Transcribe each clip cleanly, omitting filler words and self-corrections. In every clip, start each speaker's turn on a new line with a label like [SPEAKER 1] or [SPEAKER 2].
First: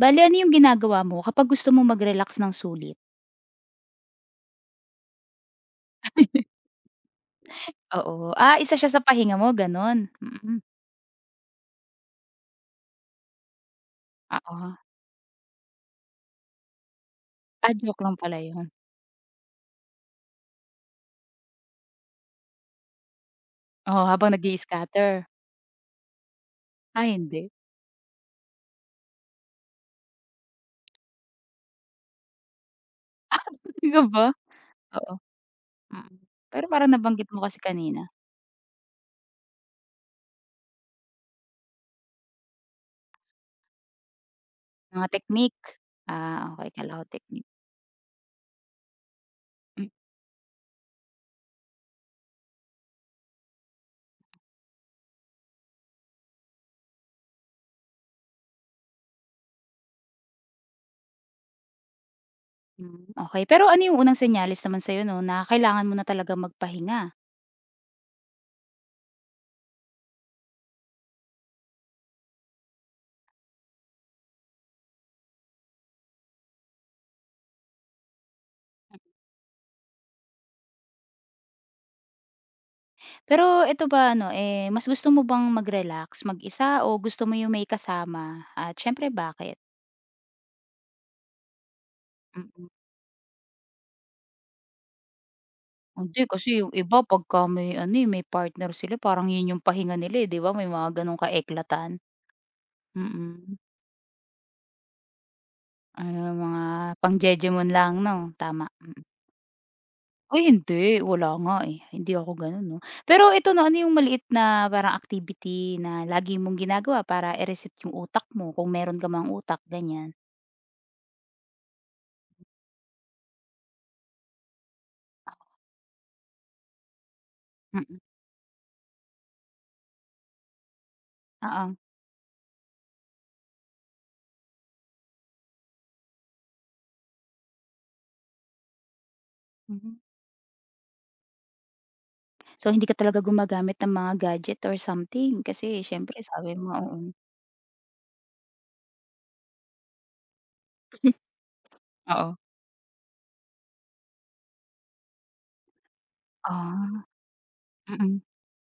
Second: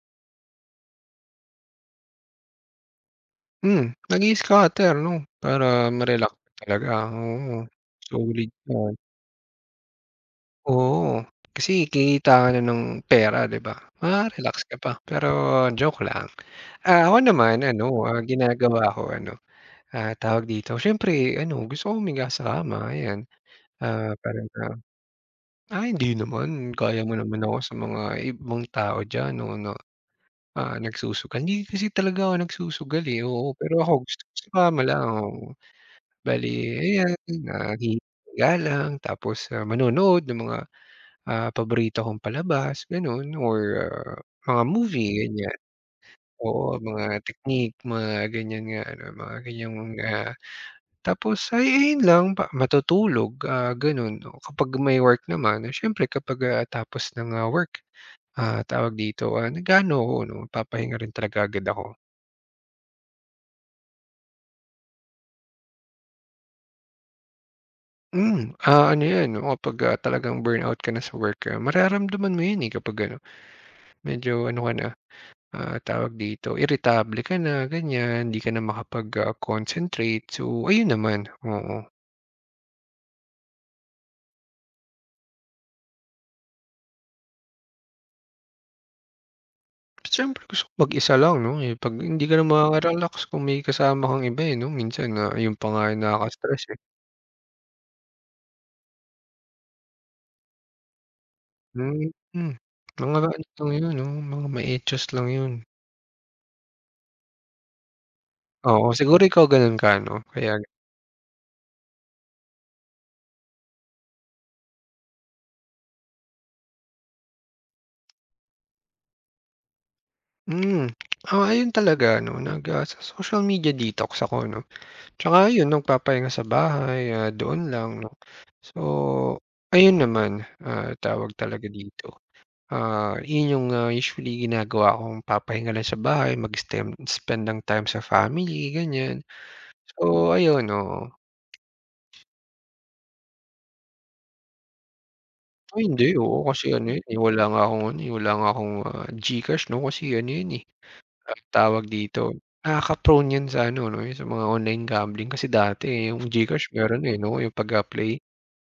[SPEAKER 1] Bale ano yung ginagawa mo kapag gusto mong mag-relax ng sulit?
[SPEAKER 2] Hmm, nag-i-scatter 'no, para ma-relax ka talaga, oo.
[SPEAKER 1] Oo,
[SPEAKER 2] Solid
[SPEAKER 1] isa siya
[SPEAKER 2] yan,
[SPEAKER 1] sa pahinga mo gano'n? Mm,
[SPEAKER 2] oo. Kasi kikita ka na ng pera 'di ba, ma-relax
[SPEAKER 1] oo.
[SPEAKER 2] ka pa. Pero joke lang. Ako naman
[SPEAKER 1] Ah,
[SPEAKER 2] ano,
[SPEAKER 1] joke lang pala yun.
[SPEAKER 2] ginagawa ko ano, tawag dito, siyempre ano, gusto ko humiga sa kama, ayan.
[SPEAKER 1] Oo, habang
[SPEAKER 2] Parang,
[SPEAKER 1] nag-i-scatter.
[SPEAKER 2] "Ay hindi naman, kaya
[SPEAKER 1] Ah,
[SPEAKER 2] mo naman
[SPEAKER 1] hindi.
[SPEAKER 2] ako sa mga ibang tao diyan 'no na, nagsusugal." Hindi kasi talaga ako nagsusugal, eh, oo. Pero ako
[SPEAKER 1] Talaga
[SPEAKER 2] gusto
[SPEAKER 1] ba?
[SPEAKER 2] ko sa kama lang,
[SPEAKER 1] Oo,
[SPEAKER 2] oo.
[SPEAKER 1] mm.
[SPEAKER 2] Bale
[SPEAKER 1] Pero parang
[SPEAKER 2] ayan,
[SPEAKER 1] nabanggit mo kasi
[SPEAKER 2] ah,
[SPEAKER 1] kanina,
[SPEAKER 2] lang tapos, manonood ng mga, paborito kong palabas gano'n or, mga
[SPEAKER 1] mga
[SPEAKER 2] movie ganyan.
[SPEAKER 1] technique. Ah, okey
[SPEAKER 2] Oo,
[SPEAKER 1] akala ko
[SPEAKER 2] mga
[SPEAKER 1] technique.
[SPEAKER 2] technique, mga ganyan nga ano, mga ganyang, ah, tapos ay ayun lang pa matutulog, gano'n. Kapag may work naman, eh, siyempre kapag, tapos ng, work, tawag dito, nag-aano ako 'no, nagpapahinga rin talaga agad ako.
[SPEAKER 1] Mm, okey. Pero ano yung unang senyales naman sa'yo 'no na kailangan mo na talagang magpahinga.
[SPEAKER 2] Hmm, ano 'yan, oo, kapag, talagang burnout ka na sa work, mararamdaman mo 'yun, eh, kapag ano. Medyo ano ka na, tawag dito, irritable ka na ganyan, hindi ka na makapag, concentrate. So, ayun naman, oo.
[SPEAKER 1] Pero eto ba ano, eh, mas gusto mo bang mag-relax mag-isa o gusto mo yung may kasama at siyempre bakit?
[SPEAKER 2] Siyempre gusto ko mag-isa lang 'no, eh, 'pag hindi ka na
[SPEAKER 1] Mm.
[SPEAKER 2] maka-relax kung may kasama kang iba, eh, 'no, minsan na yung pa nga yung
[SPEAKER 1] Hindi kasi
[SPEAKER 2] nakaka-stress,
[SPEAKER 1] yung
[SPEAKER 2] eh.
[SPEAKER 1] iba pagka may ano, eh, may partner sila parang yun yung pahinga nila, eh, 'di ba may mga ganong kaeklatan eklatan.
[SPEAKER 2] Mm, mm. Mga ano
[SPEAKER 1] Mm.
[SPEAKER 2] lang yun 'no, mga ma lang yun.
[SPEAKER 1] Ah, mga pang-jejemon lang 'no, tama,
[SPEAKER 2] Oo,
[SPEAKER 1] mm.
[SPEAKER 2] siguro ikaw ganun ka 'no,
[SPEAKER 1] Uy
[SPEAKER 2] kaya.
[SPEAKER 1] hindi, wala nga, eh, hindi ako gano'n 'no. Pero ito 'no, ano yung maliit na parang activity na lagi mong ginagawa para i-reset yung utak mo kung meron ka mang utak, ganyan?
[SPEAKER 2] Hmm, ayun talaga 'no, nag, sa social media detox ako 'no. Tsaka ayun nagpapahinga sa bahay, doon lang
[SPEAKER 1] Mm,
[SPEAKER 2] 'no. So, ayun naman, tawag talaga
[SPEAKER 1] oo,
[SPEAKER 2] dito, yun yung, usually ginagawa kong papahinga lang sa bahay, mag-stem spend ng time sa family, ganyan.
[SPEAKER 1] mhm.
[SPEAKER 2] So ayun, oo.
[SPEAKER 1] So hindi ka talaga gumagamit ng mga gadget or something kasi
[SPEAKER 2] Ay hindi,
[SPEAKER 1] siyempre
[SPEAKER 2] oo,
[SPEAKER 1] sabi
[SPEAKER 2] kasi
[SPEAKER 1] mo
[SPEAKER 2] ano
[SPEAKER 1] oo.
[SPEAKER 2] yun, eh, wala nga akong ano, eh, wala nga akong, GCash 'no, kasi ano yun, eh, tawag dito,
[SPEAKER 1] Oo.
[SPEAKER 2] nakaka-prone yan sa ano 'no, yung sa mga online gambling kasi dati, eh, yung GCash
[SPEAKER 1] Ah,
[SPEAKER 2] meron, eh, 'no, yung pag,
[SPEAKER 1] mm,
[SPEAKER 2] play.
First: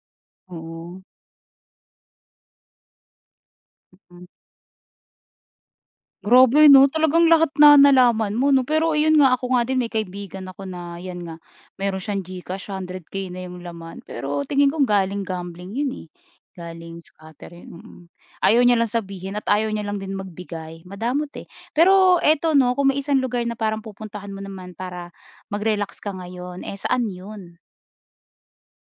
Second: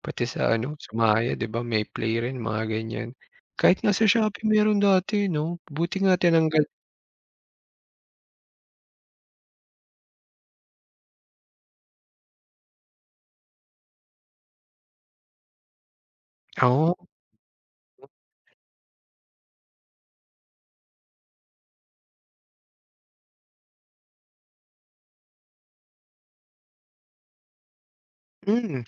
[SPEAKER 2] Pati sa ano, sa
[SPEAKER 1] oo.
[SPEAKER 2] Maya 'di ba may Play rin mga ganyan. Kahit nga sa
[SPEAKER 1] Mm.
[SPEAKER 2] Shopee meron dati 'no, buti nga
[SPEAKER 1] Grabe
[SPEAKER 2] tinanggal,
[SPEAKER 1] 'no, talagang lahat na nalaman mo 'no. Pero ayun nga, ako nga din may kaibigan ako na 'yan nga, meron siyang GCash, 100K na yung laman. Pero tingin ko galing gambling 'yun, eh,
[SPEAKER 2] oo.
[SPEAKER 1] galing scatter 'yun, mm. Ayaw niya lang sabihin at ayaw niya lang din magbigay, madamot, eh. Pero eto 'no, kung may isang lugar na parang pupuntahan mo naman para mag-relax ka ngayon, eh, saan 'yun?
[SPEAKER 2] Hmm.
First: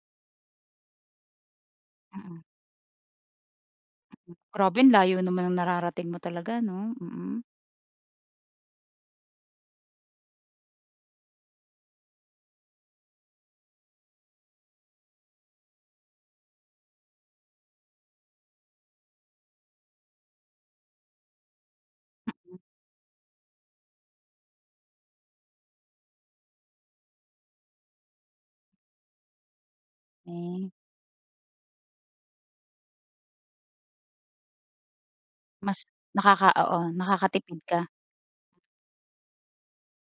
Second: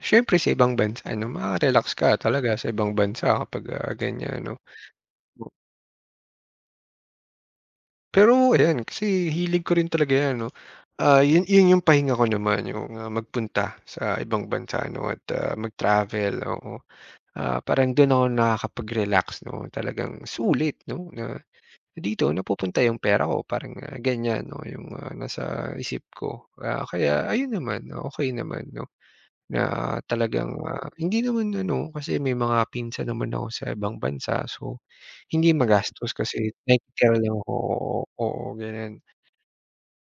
[SPEAKER 2] Siyempre sa ibang bansa 'no, maka-relax ka
[SPEAKER 1] Mm.
[SPEAKER 2] talaga sa ibang bansa kapag, ganyan 'no.
[SPEAKER 1] Grabe ang layo naman ng nararating mo talaga 'no, mm.
[SPEAKER 2] Pero ayan, kasi hilig ko rin talaga 'yan 'no, yun yun yung pahinga ko naman yung, magpunta sa ibang bansa 'no at, mag-travel, oo. Parang dun ako nakakapag-relax 'no, talagang sulit 'no na dito napupunta yung pera ko parang, ganyan 'no yung, nasa isip ko. Kaya ayun naman, okey naman 'no na talagang,
[SPEAKER 1] Eh,
[SPEAKER 2] hindi naman ano kasi may mga pinsan naman ako sa ibang bansa so, hindi
[SPEAKER 1] mas
[SPEAKER 2] magastos
[SPEAKER 1] nakaka
[SPEAKER 2] kasi
[SPEAKER 1] oo,
[SPEAKER 2] nakikitira lang ako,
[SPEAKER 1] nakakatipid ka.
[SPEAKER 2] oo, oo ganyan.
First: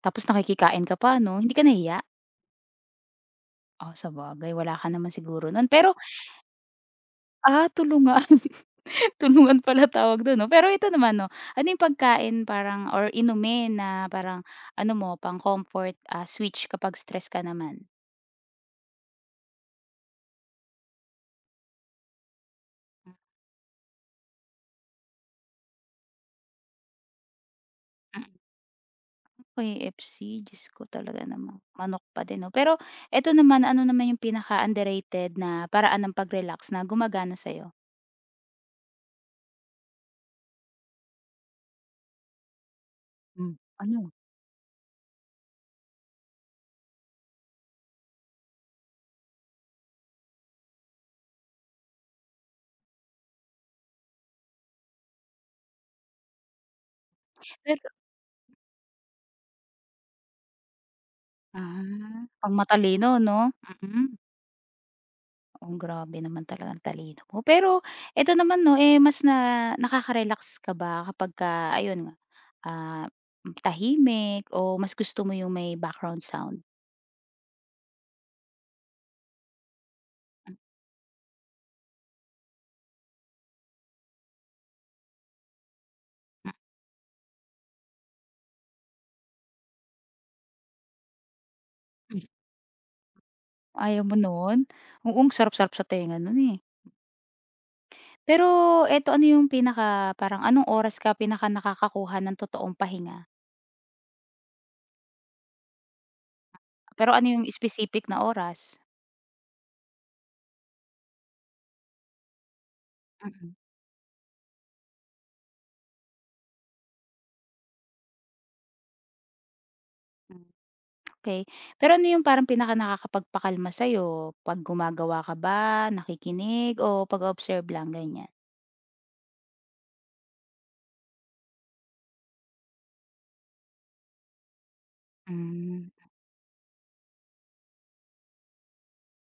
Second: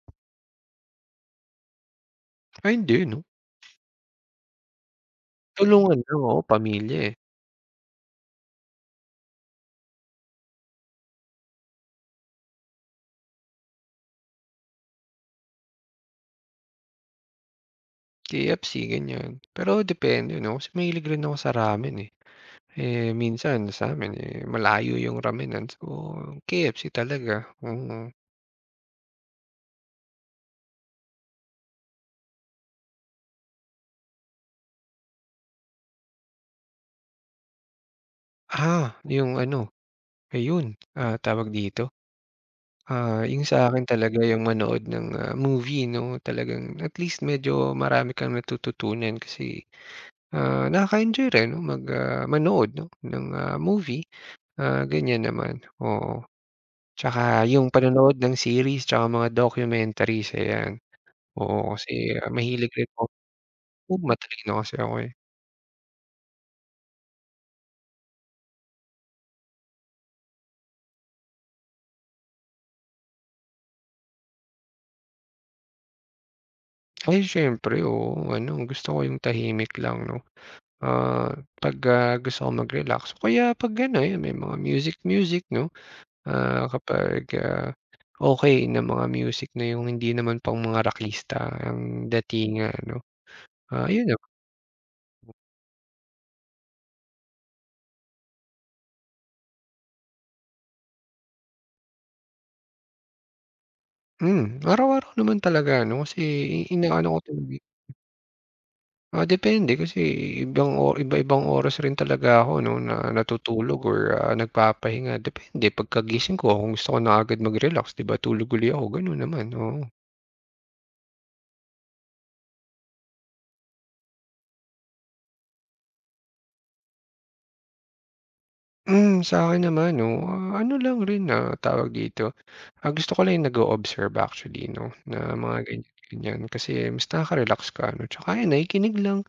[SPEAKER 1] Tapos nakikikain ka pa 'no, hindi ka nahiya?
[SPEAKER 2] Ay hindi 'no,
[SPEAKER 1] Oh, sabagay wala ka naman siguro nun pero,
[SPEAKER 2] tulungan lang, oo, pamilya, eh.
[SPEAKER 1] tulungan, tulungan pala tawag dun 'no. Pero ito naman 'no, ano yung pagkain parang or inumin na parang ano mo pang comfort, switch kapag stress ka naman?
[SPEAKER 2] KFC ganyan. Pero depende 'no kasi mahilig rin ako sa ramen, eh. Eh, minsan sa'min, eh, malayo yung ramenan so, KFC talaga, oo.
[SPEAKER 1] Mm, KFC Diyos ko talaga namang manok pa din 'no. Pero eto naman, ano naman yung pinaka-underrated na paraan ng pag-relax na gumagana sa'yo?
[SPEAKER 2] Yung ano, ayun, tawag dito, yung
[SPEAKER 1] Hmm,
[SPEAKER 2] sa akin
[SPEAKER 1] ano?
[SPEAKER 2] talaga yung manood ng, movie 'no, talagang at least medyo marami kang natututunan kasi, nakaka-enjoy rin 'no mag, manood 'no ng, movie, ganyan naman, oo. Tsaka yung
[SPEAKER 1] Pero
[SPEAKER 2] panonood ng series tsaka mga documentaries, ayan. Oo, kasi,
[SPEAKER 1] pang
[SPEAKER 2] mahilig rin ako,
[SPEAKER 1] matalino 'no?
[SPEAKER 2] oo,
[SPEAKER 1] Mm.
[SPEAKER 2] matalino kasi ako, eh.
[SPEAKER 1] Ang grabe naman talaga ang talino mo. Pero eto naman 'no, eh, mas na nakaka-relax ka ba kapagka ayun nga, ah, tahimik o mas gusto mo yung may background sound?
[SPEAKER 2] Ay siyempre, oo, ano gusto ko yung tahimik lang 'no. 'Pag, gusto kong mag-relax o kaya 'pag ano, ayun may mga music music 'no, kapag, okey na mga music na yung hindi naman pang mga rockista ang datingan 'no.
[SPEAKER 1] Ayaw
[SPEAKER 2] Yun
[SPEAKER 1] mo
[SPEAKER 2] lang.
[SPEAKER 1] nun? Oo, ang sarap-sarap sa tenga nun, eh. Pero eto, ano yung pinaka parang anong oras ka pinaka nakakakuha ng totoong pahinga?
[SPEAKER 2] Hmm, araw-araw naman talaga ano kasi inaano
[SPEAKER 1] Pero
[SPEAKER 2] ko
[SPEAKER 1] ano yung
[SPEAKER 2] talaga, eh.
[SPEAKER 1] specific na oras?
[SPEAKER 2] Depende kasi ibang o iba-ibang oras rin talaga ako 'no na
[SPEAKER 1] Mm,
[SPEAKER 2] natutulog or, nagpapahinga depende pagkagising ko kung gusto ko na agad mag-relax 'di ba tulog uli ako gano'n naman, oo.
[SPEAKER 1] hmm, okey. Pero ano yung parang pinaka nakakapagpakalma sa'yo? 'Pag gumagawa ka ba, nakikinig o pag-oobserve lang, ganyan?
[SPEAKER 2] Hmm, sa'kin naman 'no, ano lang rin, na tawag dito, gusto ko lang yung nag-o-observe actually 'no, na mga
[SPEAKER 1] Hmm,
[SPEAKER 2] ganyan-ganyan kasi mas nakaka-relax ka 'no, tsaka ayan nakikinig lang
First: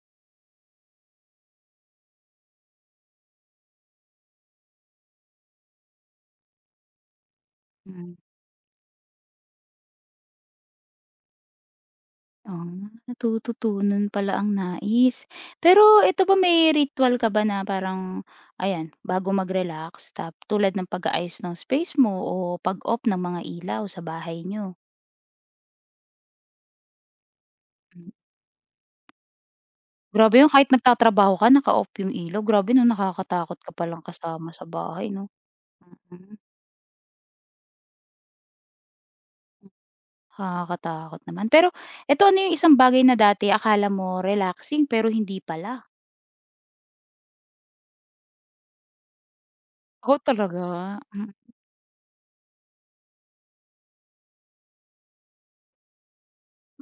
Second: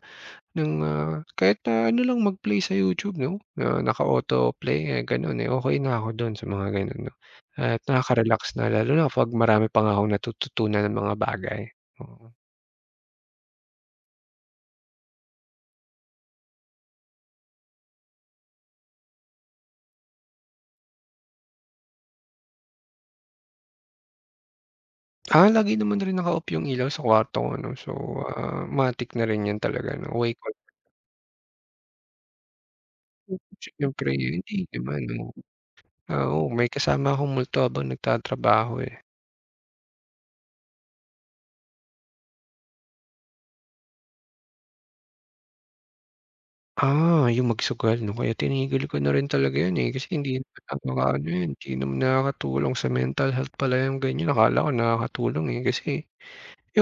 [SPEAKER 2] ng, kahit na ano lang mag-play sa YouTube 'no, na naka-autoplay, eh, gano'n, eh, okay na ako do'n sa mga gano'n 'no. At
[SPEAKER 1] mm.
[SPEAKER 2] nakaka-relax na lalo na kapag marami pa nga akong natututunan ng mga bagay, oo.
[SPEAKER 1] Ah, natututunan pala ang nais. Pero ito ba may ritual ka ba na parang ayan, bago mag-relax tap tulad ng pag-aayos ng space mo o pag-off ng mga ilaw sa bahay nyo.
[SPEAKER 2] Lagi naman rin naka-off yung ilaw sa kwarto ko 'no, so,
[SPEAKER 1] Hmm,
[SPEAKER 2] matic na rin 'yan talaga 'no,
[SPEAKER 1] grabe
[SPEAKER 2] awake ako
[SPEAKER 1] 'yun kahit nagtatrabaho ka naka-off 'yung ilaw, grabe 'no, nakakatakot ka palang
[SPEAKER 2] siyempre
[SPEAKER 1] kasama
[SPEAKER 2] hindi
[SPEAKER 1] sa
[SPEAKER 2] naman
[SPEAKER 1] bahay 'no?
[SPEAKER 2] 'no.
[SPEAKER 1] Mm,
[SPEAKER 2] Oo, may kasama akong multo habang nagtatrabaho, eh.
[SPEAKER 1] nakakatakot naman. Pero eto, ano 'yung isang bagay na dati akala mo relaxing pero hindi pala?
[SPEAKER 2] Yung magsugal 'no, kaya tinigil ko na rin talaga 'yun, eh, kasi
[SPEAKER 1] Oh,
[SPEAKER 2] hindi naman
[SPEAKER 1] talaga?
[SPEAKER 2] nakakaano 'yun, hindi naman nakakatulong sa mental health pala yung ganiyan, akala ko nakakatulong, eh, kasi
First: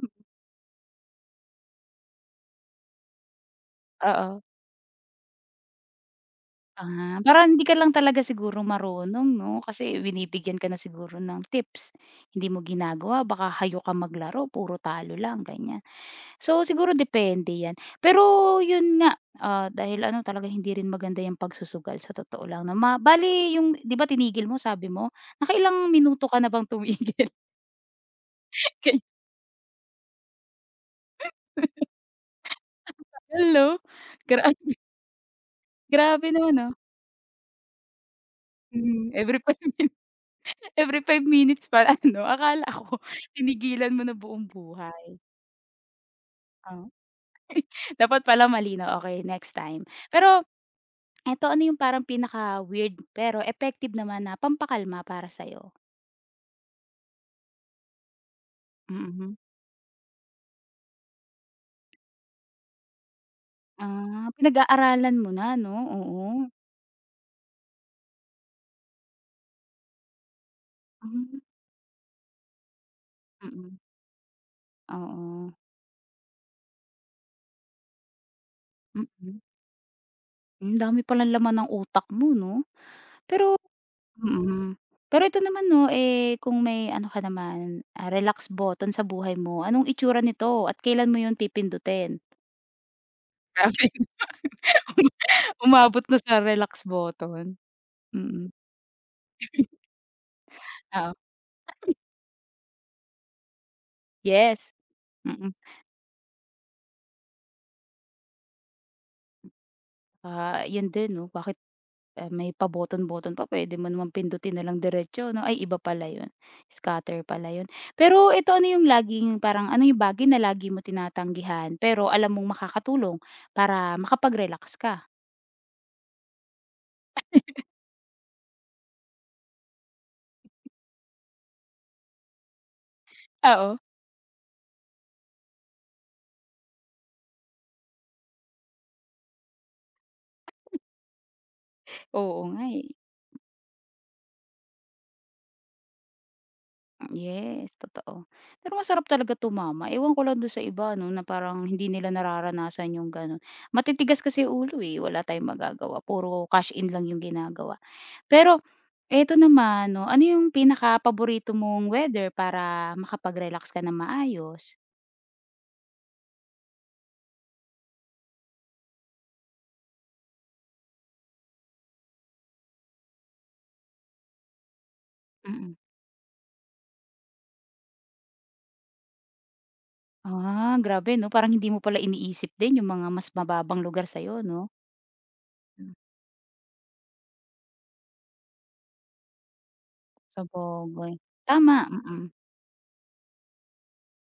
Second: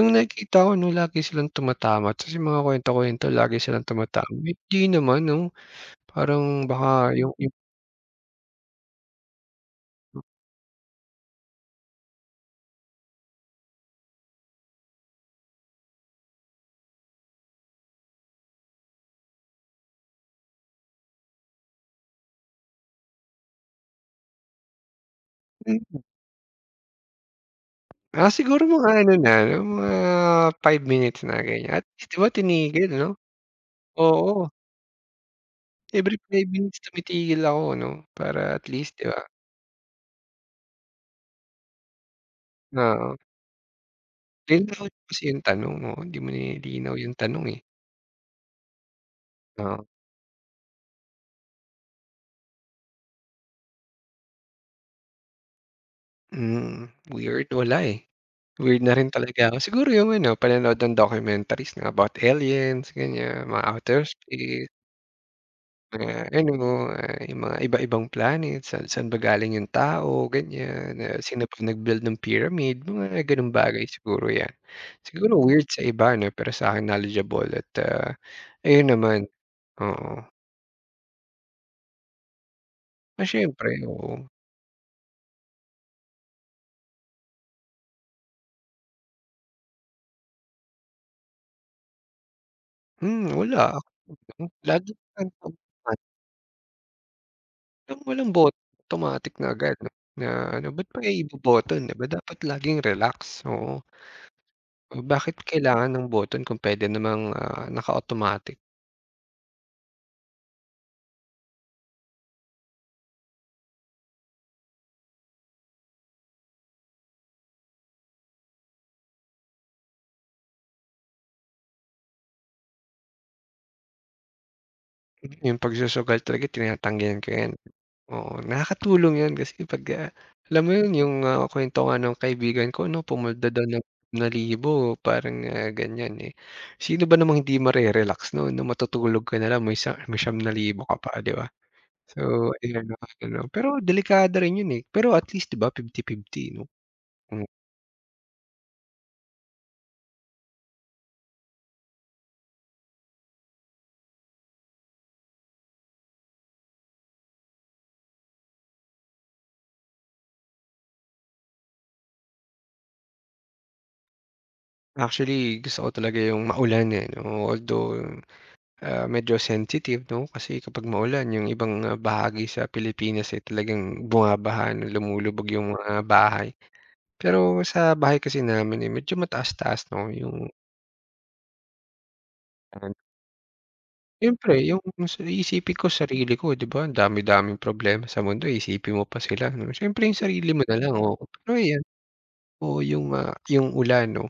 [SPEAKER 1] Mm,
[SPEAKER 2] nakikita ko 'no, lagi silang tumatama ta's yung mga kuwento-kuwento lagi silang tumatama,
[SPEAKER 1] oo.
[SPEAKER 2] eh, hindi naman 'no. Parang baka
[SPEAKER 1] Ah,
[SPEAKER 2] yung
[SPEAKER 1] parang
[SPEAKER 2] yung
[SPEAKER 1] hindi ka lang talaga siguro marunong 'no, kasi binibigyan ka na siguro ng tips, hindi mo ginagawa baka hayo ka maglaro puro talo lang ganyan. So, siguro depende 'yan. Pero 'yun nga, dahil ano talaga hindi rin maganda yung pagsusugal sa totoo lang na Ma bale yung 'di ba tinigil mo sabi mo, nakailang
[SPEAKER 2] hmm,
[SPEAKER 1] minuto ka na bang tumigil?
[SPEAKER 2] siguro mga
[SPEAKER 1] Ganyan.
[SPEAKER 2] ano na, no? Mga 5 minutes na ganiyan at least 'di ba tinigil 'no?
[SPEAKER 1] Hello,
[SPEAKER 2] Oo.
[SPEAKER 1] gra
[SPEAKER 2] Every
[SPEAKER 1] grabe
[SPEAKER 2] 5
[SPEAKER 1] naman 'no.
[SPEAKER 2] minutes tumitigil ako 'no, para at least 'di
[SPEAKER 1] Mm,
[SPEAKER 2] ba,
[SPEAKER 1] every 5 min every 5 minutes pala ano, akala ko
[SPEAKER 2] oo.
[SPEAKER 1] tinigilan mo na buong
[SPEAKER 2] Nilinaw
[SPEAKER 1] buhay.
[SPEAKER 2] kasi yung tanong, mo hindi mo
[SPEAKER 1] Oh,
[SPEAKER 2] nilinaw yung tanong, eh,
[SPEAKER 1] dapat pala malinaw, okey next time.
[SPEAKER 2] oo.
[SPEAKER 1] Pero eto, ano yung parang pinaka-weird pero effective naman na pampakalma para sa'yo?
[SPEAKER 2] Mm, weird wala, eh. Weird na rin
[SPEAKER 1] Mm.
[SPEAKER 2] talaga ako. Siguro yung ano, panonood ng documentaries na about aliens ganyan, mga outer
[SPEAKER 1] Ah,
[SPEAKER 2] space,
[SPEAKER 1] pinag-aaralan mo na 'no, oo.
[SPEAKER 2] mga ano, yung mga iba-ibang planet, sa saan ba galing yung tao ganyan,
[SPEAKER 1] Hmm,
[SPEAKER 2] sino ba nag-build ng pyramid, mga gano'ng
[SPEAKER 1] mm,
[SPEAKER 2] bagay siguro 'yan. Siguro
[SPEAKER 1] oo,
[SPEAKER 2] weird sa iba 'no, pero sa'kin knowledgeable at, ayun naman.
[SPEAKER 1] mm.
[SPEAKER 2] Oo.
[SPEAKER 1] Hmm, dami palang laman ng utak mo 'no? Pero
[SPEAKER 2] Siyempre, oo.
[SPEAKER 1] mm. Pero ito naman 'no, eh, kung may ano ka naman, relax button sa buhay mo, anong itsura nito at kailan mo yun pipindutin?
[SPEAKER 2] Hmm, wala
[SPEAKER 1] Grabe
[SPEAKER 2] ako
[SPEAKER 1] 'no,
[SPEAKER 2] lagi
[SPEAKER 1] umabot na sa relax button.
[SPEAKER 2] yung walang
[SPEAKER 1] Mm,
[SPEAKER 2] bot automatic na agad, no? Na ano, ba't pa
[SPEAKER 1] oo.
[SPEAKER 2] ibo-button, 'di ba dapat laging relax, oo.
[SPEAKER 1] Yes,
[SPEAKER 2] Oh, bakit
[SPEAKER 1] mm.
[SPEAKER 2] kailangan ng button kung puwede namang, naka-automatic.
[SPEAKER 1] Ah, 'yun din 'no, bakit, may pa-button-button pa puwede mo naman pindutin na lang diretso 'no, ay iba pala 'yun, scatter pala 'yun. Pero ito ano yung laging parang ano yung bagay na lagi mo tinatanggihan pero alam mong makakatulong para makapag-relax ka?
[SPEAKER 2] Yung pagsusugal talaga tinatanggihan ko 'yan. Oo, nakakatulong 'yun kasi 'pag, alam mo 'yun yung, kuwento nga nung kaibigan ko 'no, pumulda daw
[SPEAKER 1] Oo.
[SPEAKER 2] ng na libo parang, ganiyan, eh. Sino ba namang hindi mare-relax no'n 'no, matutulog ka na lang may sa may ₱9,000 ka pa, 'di ba?
[SPEAKER 1] Oo
[SPEAKER 2] So,
[SPEAKER 1] nga,
[SPEAKER 2] ayun
[SPEAKER 1] eh.
[SPEAKER 2] mga gano'n. Pero delikado rin 'yun, eh, pero at least 'di ba 50-50 'no? Hmm.
[SPEAKER 1] Yes, totoo. Pero masarap talaga tumama, ewan ko lang dun sa iba 'no, na parang hindi nila nararanasan yung gano'n. Matitigas kasi yung ulo, eh, wala tayong magagawa, puro cash in lang yung ginagawa. Pero eto naman 'no, ano yung pinaka paborito mong weather para makapag-relax ka ng maayos?
[SPEAKER 2] Actually, gusto ko talaga yung maulan, eh, 'no, although. Medyo sensitive 'no, kasi kapag maulan yung ibang, bahagi sa Pilipinas, ay talagang bumabaha 'no, lumulubog yung
[SPEAKER 1] Mm.
[SPEAKER 2] mga bahay. Pero sa bahay kasi namin, eh, medyo mataas-taas 'no, yung
[SPEAKER 1] Ah, grabe 'no, parang hindi mo pala iniisip din yung
[SPEAKER 2] ano
[SPEAKER 1] mga mas mababang lugar sa'yo
[SPEAKER 2] siyempre
[SPEAKER 1] 'no?
[SPEAKER 2] yung sa iisipin ko
[SPEAKER 1] Hmm.
[SPEAKER 2] sarili ko 'di ba, ang dami-daming problema sa mundo iisipin mo pa sila 'no, siyempre yung sarili mo na lang,
[SPEAKER 1] Sabagay,
[SPEAKER 2] oo. Pero
[SPEAKER 1] tama,
[SPEAKER 2] ayan,
[SPEAKER 1] mm.
[SPEAKER 2] o yung, yung ulan 'no,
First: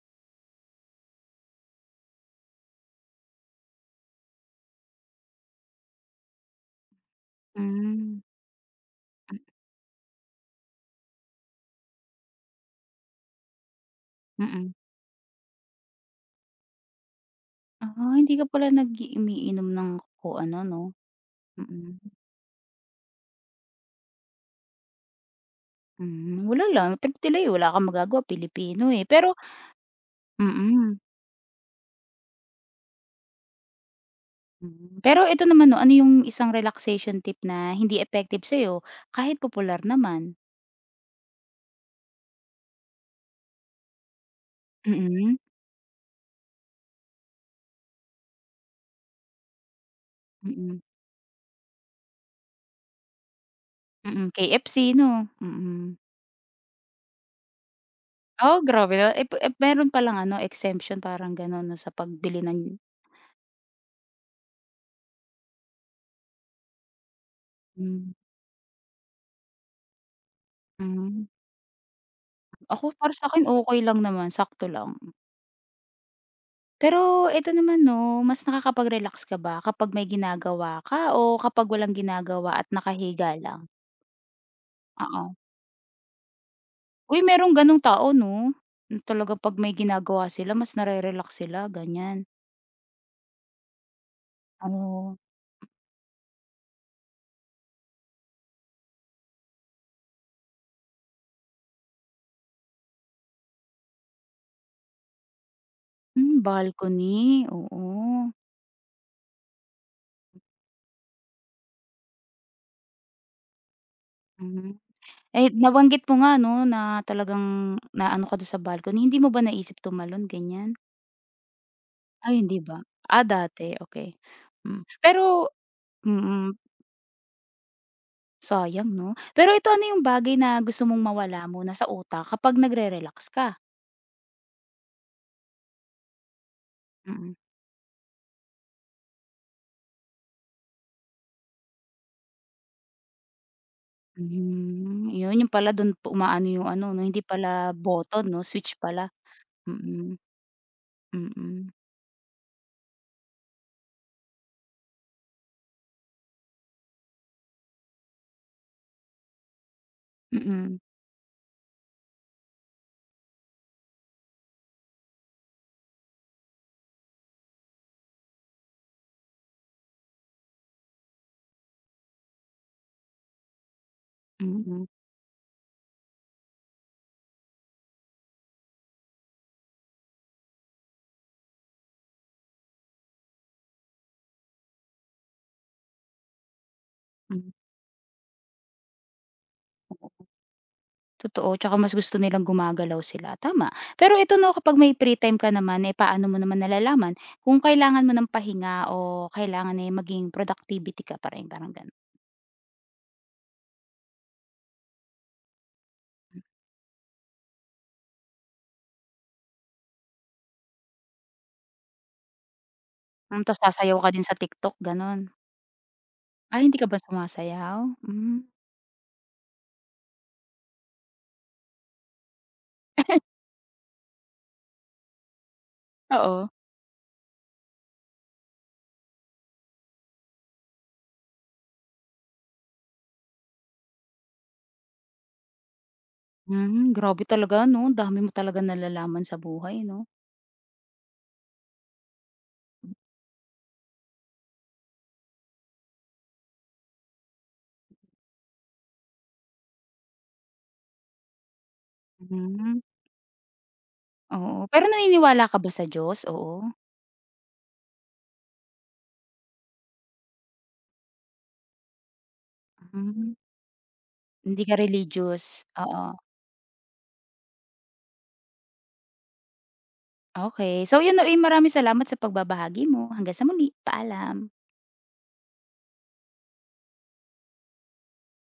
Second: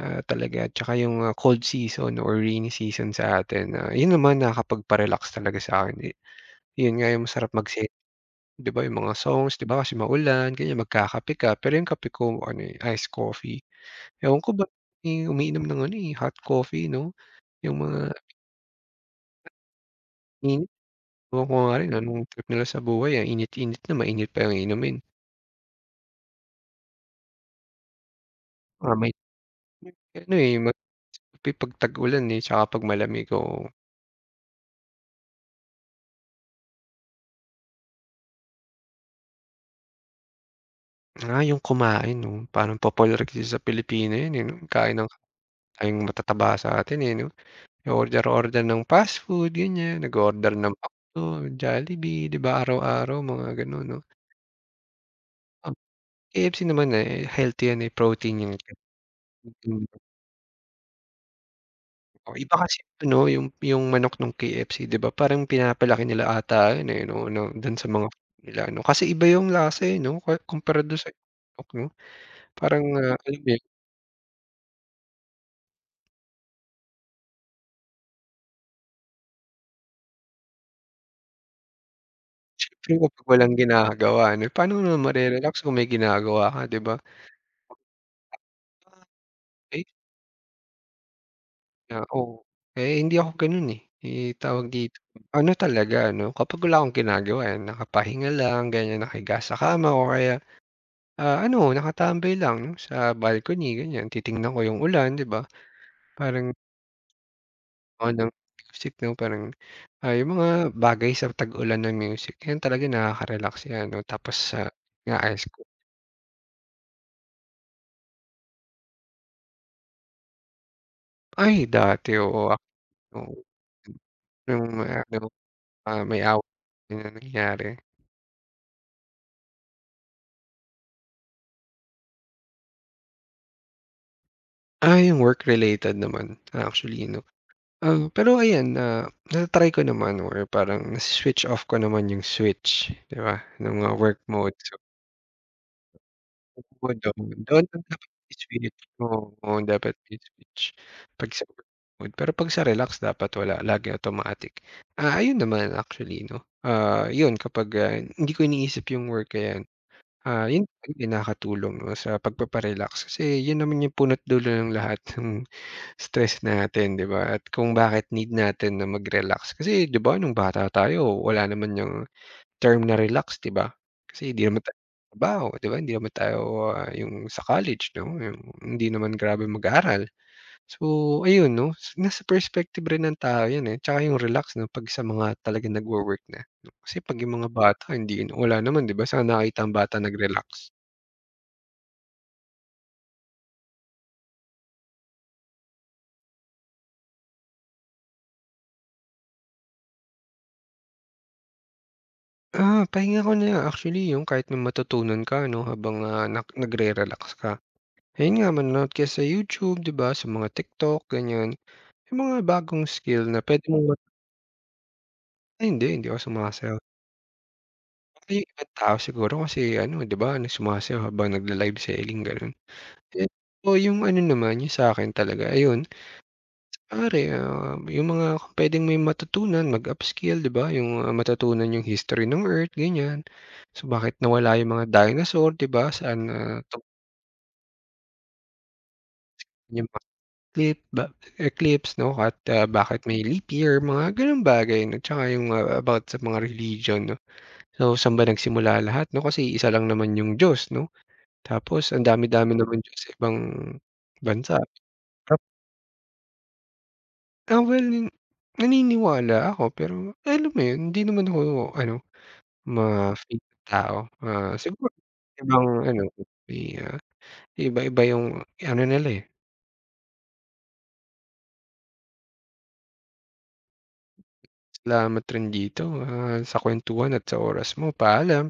[SPEAKER 2] talaga tsaka yung, cold season or rainy season sa atin, yun naman nakakapagpa-relax talaga sa'kin, eh. Yun nga yung masarap
[SPEAKER 1] Hmm,
[SPEAKER 2] magse.
[SPEAKER 1] mm.
[SPEAKER 2] 'Di ba yung mga songs, 'di ba kasi maulan ganyan magkakape ka, pero yung kape ko ano, eh, iced coffee. Ewan ko ba't
[SPEAKER 1] Mm-mm.
[SPEAKER 2] eh, umiinom ng ano, eh, hot coffee 'no, yung mga
[SPEAKER 1] Ah, hindi ka pala nag-umiinom ng kung ano
[SPEAKER 2] init
[SPEAKER 1] 'no?
[SPEAKER 2] ewan ko nga
[SPEAKER 1] Mm,
[SPEAKER 2] rin anong trip nila sa buhay, ang init-init na mainit pa yung inumin.
[SPEAKER 1] hmm, wala lang tilay wala kang magagawa Pilipino, eh.
[SPEAKER 2] May
[SPEAKER 1] Pero
[SPEAKER 2] ano, eh,
[SPEAKER 1] mm,
[SPEAKER 2] magkape 'pag tag-ulan, eh, tsaka 'pag malamig, oo.
[SPEAKER 1] mm. Pero ito naman 'no, ano yung isang relaxation tip na hindi effective sa'yo kahit popular naman?
[SPEAKER 2] Yung kumain 'no, parang popular kasi sa Pilipino yun, eh, 'no, kain ng
[SPEAKER 1] Mm,
[SPEAKER 2] kaing matataba sa'tin, eh, 'no. Order-order ng fast food ganyan, nag-o-order ng
[SPEAKER 1] mm,
[SPEAKER 2] McDo, Jollibee, 'di ba araw-araw mga gano'n 'no.
[SPEAKER 1] mm, KFC 'no? Mm.
[SPEAKER 2] KFC naman, eh, healthy yan, eh, protein yan.
[SPEAKER 1] Oh, grabe na ep ep meron palang ano exemption parang gano'n 'no, sa
[SPEAKER 2] Oh,
[SPEAKER 1] pagbili
[SPEAKER 2] iba
[SPEAKER 1] ng
[SPEAKER 2] kasi ano, yung manok nung KFC 'di ba parang pinapalaki nila ata yun, eh, 'no no dun sa mga
[SPEAKER 1] hmm,
[SPEAKER 2] food nila ano, kasi iba yung lasa, eh, 'no kuwa kumpara dun sa
[SPEAKER 1] hmm.
[SPEAKER 2] manok 'no. Parang,
[SPEAKER 1] Ako para
[SPEAKER 2] alam
[SPEAKER 1] sa'kin
[SPEAKER 2] mo yun,
[SPEAKER 1] okey lang naman, sakto lang. Pero eto naman 'no, mas nakakapag-relax ka ba kapag may ginagawa ka o kapag walang ginagawa at
[SPEAKER 2] siyempre kapag
[SPEAKER 1] nakahiga
[SPEAKER 2] walang
[SPEAKER 1] lang?
[SPEAKER 2] ginagawa ano, eh, paano mo naman
[SPEAKER 1] Oo.
[SPEAKER 2] mare-relax kung may ginagawa ka 'di ba?
[SPEAKER 1] Uy, merong gano'ng tao 'no, yung talagang 'pag may
[SPEAKER 2] Eh,
[SPEAKER 1] ginagawa sila mas nare-relax sila,
[SPEAKER 2] na
[SPEAKER 1] ganyan.
[SPEAKER 2] oo, eh, hindi ako ganun, eh. Eh, tawag dito,
[SPEAKER 1] Oo.
[SPEAKER 2] ano talaga ano, kapag wala akong ginagawa, eh, nakapahinga lang ganyan, nakahiga sa kama o kaya. Ano nakatambay lang sa balcony ganyan, titingnan ko yung ulan 'di ba?
[SPEAKER 1] Hmm,
[SPEAKER 2] Parang
[SPEAKER 1] balcony,
[SPEAKER 2] ako ng
[SPEAKER 1] oo.
[SPEAKER 2] music 'no parang, yung mga bagay sa tag-ulan ng music yan talaga nakaka-relax yan 'no tapos sa
[SPEAKER 1] Mhm.
[SPEAKER 2] nga ice
[SPEAKER 1] Eh,
[SPEAKER 2] ko
[SPEAKER 1] nabanggit mo nga 'no na talagang naano ka do'n sa balcony, hindi mo ba naisip tumalon, ganyan?
[SPEAKER 2] ay dati
[SPEAKER 1] Ay,
[SPEAKER 2] oo,
[SPEAKER 1] hindi
[SPEAKER 2] ako,
[SPEAKER 1] ba? Ah,
[SPEAKER 2] oo.
[SPEAKER 1] dati, okey.
[SPEAKER 2] Yung
[SPEAKER 1] Hmm.
[SPEAKER 2] ano,
[SPEAKER 1] Pero
[SPEAKER 2] may away
[SPEAKER 1] mm.
[SPEAKER 2] na nangyari.
[SPEAKER 1] Sayang 'no. Pero ito, ano yung bagay na gusto mong mawala muna sa utak kapag nagre-relax ka?
[SPEAKER 2] Yung work related naman actually 'no.
[SPEAKER 1] Mm.
[SPEAKER 2] Pero ayan na na-try ko naman or parang switch off ko naman yung switch 'di ba, ng work mode.
[SPEAKER 1] Hmm, yun yung pala don umaano yung
[SPEAKER 2] Oo,
[SPEAKER 1] ano 'no, hindi
[SPEAKER 2] doon. Doon
[SPEAKER 1] pala
[SPEAKER 2] lang dapat
[SPEAKER 1] button 'no, switch
[SPEAKER 2] i-switch,
[SPEAKER 1] pala.
[SPEAKER 2] oo, dapat
[SPEAKER 1] Mm,
[SPEAKER 2] i-switch 'pag sa
[SPEAKER 1] mm,
[SPEAKER 2] workload. Pero 'pag sa relax dapat wala, lagi automatic. Ayun naman actually 'no, yun kapag, hindi ko iniisip yung work ayan, yun
[SPEAKER 1] mm,
[SPEAKER 2] talaga nakakatulong 'no sa pagpapa-relax kasi yun naman yung punot dulo ng lahat ng stress natin 'di ba at kung bakit need natin na mag-relax. Kasi 'di ba nung bata tayo wala naman yang term na relax, 'di ba? Kasi hindi naman tayo
[SPEAKER 1] mm,
[SPEAKER 2] trabaho, 'di ba? Hindi naman tayo, yung sa college, 'no, yung hindi naman grabe mag-aral. So, ayun, 'no, nasa perspective rin ng tao 'yan, eh, tsaka yung relax, 'no, 'pag sa mga talagang nagwo-work na. No? Kasi 'pag yung
[SPEAKER 1] hmm,
[SPEAKER 2] mga bata hindi wala naman, 'di ba? Saan nakita ang bata
[SPEAKER 1] oo.
[SPEAKER 2] nag-relax?
[SPEAKER 1] Totoo, tsaka mas gusto nilang gumagalaw sila, tama. Pero ito 'no, kapag may free time ka naman, eh, paano mo naman nalalaman kung kailangan mo ng pahinga o kailangan, eh, maging productivity ka pa rin, parang gano'n?
[SPEAKER 2] Pahinga ko na actually yung kahit may matutunan ka, 'no, habang, ah, nak nagre-relax ka. Ayun nga, manonood ka sa YouTube, 'di ba, sa mga TikTok, ganiyan. Yung mga bagong skill na
[SPEAKER 1] Hmm, ta's
[SPEAKER 2] puwede mong.
[SPEAKER 1] sasayaw ka din sa TikTok, gano'n?
[SPEAKER 2] Ay hindi, hindi ako
[SPEAKER 1] Ay
[SPEAKER 2] sumasayaw.
[SPEAKER 1] hindi ka ba sumasayaw?
[SPEAKER 2] Baka
[SPEAKER 1] Hmm.
[SPEAKER 2] yung ibang tao siguro kasi ano 'di ba na sumasayaw habang nagla-live selling gano'n. Eh, oo yung ano naman yung sa'kin talaga ayun,
[SPEAKER 1] Oo.
[SPEAKER 2] kunwari, yung mga kung puwedeng may matutunan mag-upskill 'di ba yung, matutunan yung history ng Earth ganyan. So, bakit nawala yung mga dinosaur 'di ba saan,
[SPEAKER 1] Hmm,
[SPEAKER 2] tumugon
[SPEAKER 1] grabe talaga 'no, ang dami mo talaga nalalaman sa buhay
[SPEAKER 2] yung
[SPEAKER 1] 'no?
[SPEAKER 2] mga eclip ba eclipse 'no at, bakit may leap year mga gano'ng bagay 'no tsaka yung, about sa mga religion 'no. So, saan ba nagsimula lahat 'no kasi isa lang naman yung Diyos 'no? Tapos ang dami-dami
[SPEAKER 1] Hmm,
[SPEAKER 2] naman diyan sa ibang bansa.
[SPEAKER 1] oo. Pero
[SPEAKER 2] Tap
[SPEAKER 1] naniniwala ka ba sa Diyos? Oo?
[SPEAKER 2] well, naniniwala ako pero alam mo yun, hindi naman ako ano,
[SPEAKER 1] Hmm,
[SPEAKER 2] ma-fake na tao.
[SPEAKER 1] hindi ka
[SPEAKER 2] Siguro
[SPEAKER 1] religious?
[SPEAKER 2] ibang ano,
[SPEAKER 1] Oo,
[SPEAKER 2] may, iba-iba yung ano nila, eh,
[SPEAKER 1] okey. So 'yun, uy, maraming salamat sa pagbabahagi mo. Hanggang sa muli, paalam.
[SPEAKER 2] salamat rin dito, sa kuwentuhan at sa oras mo. Paalam.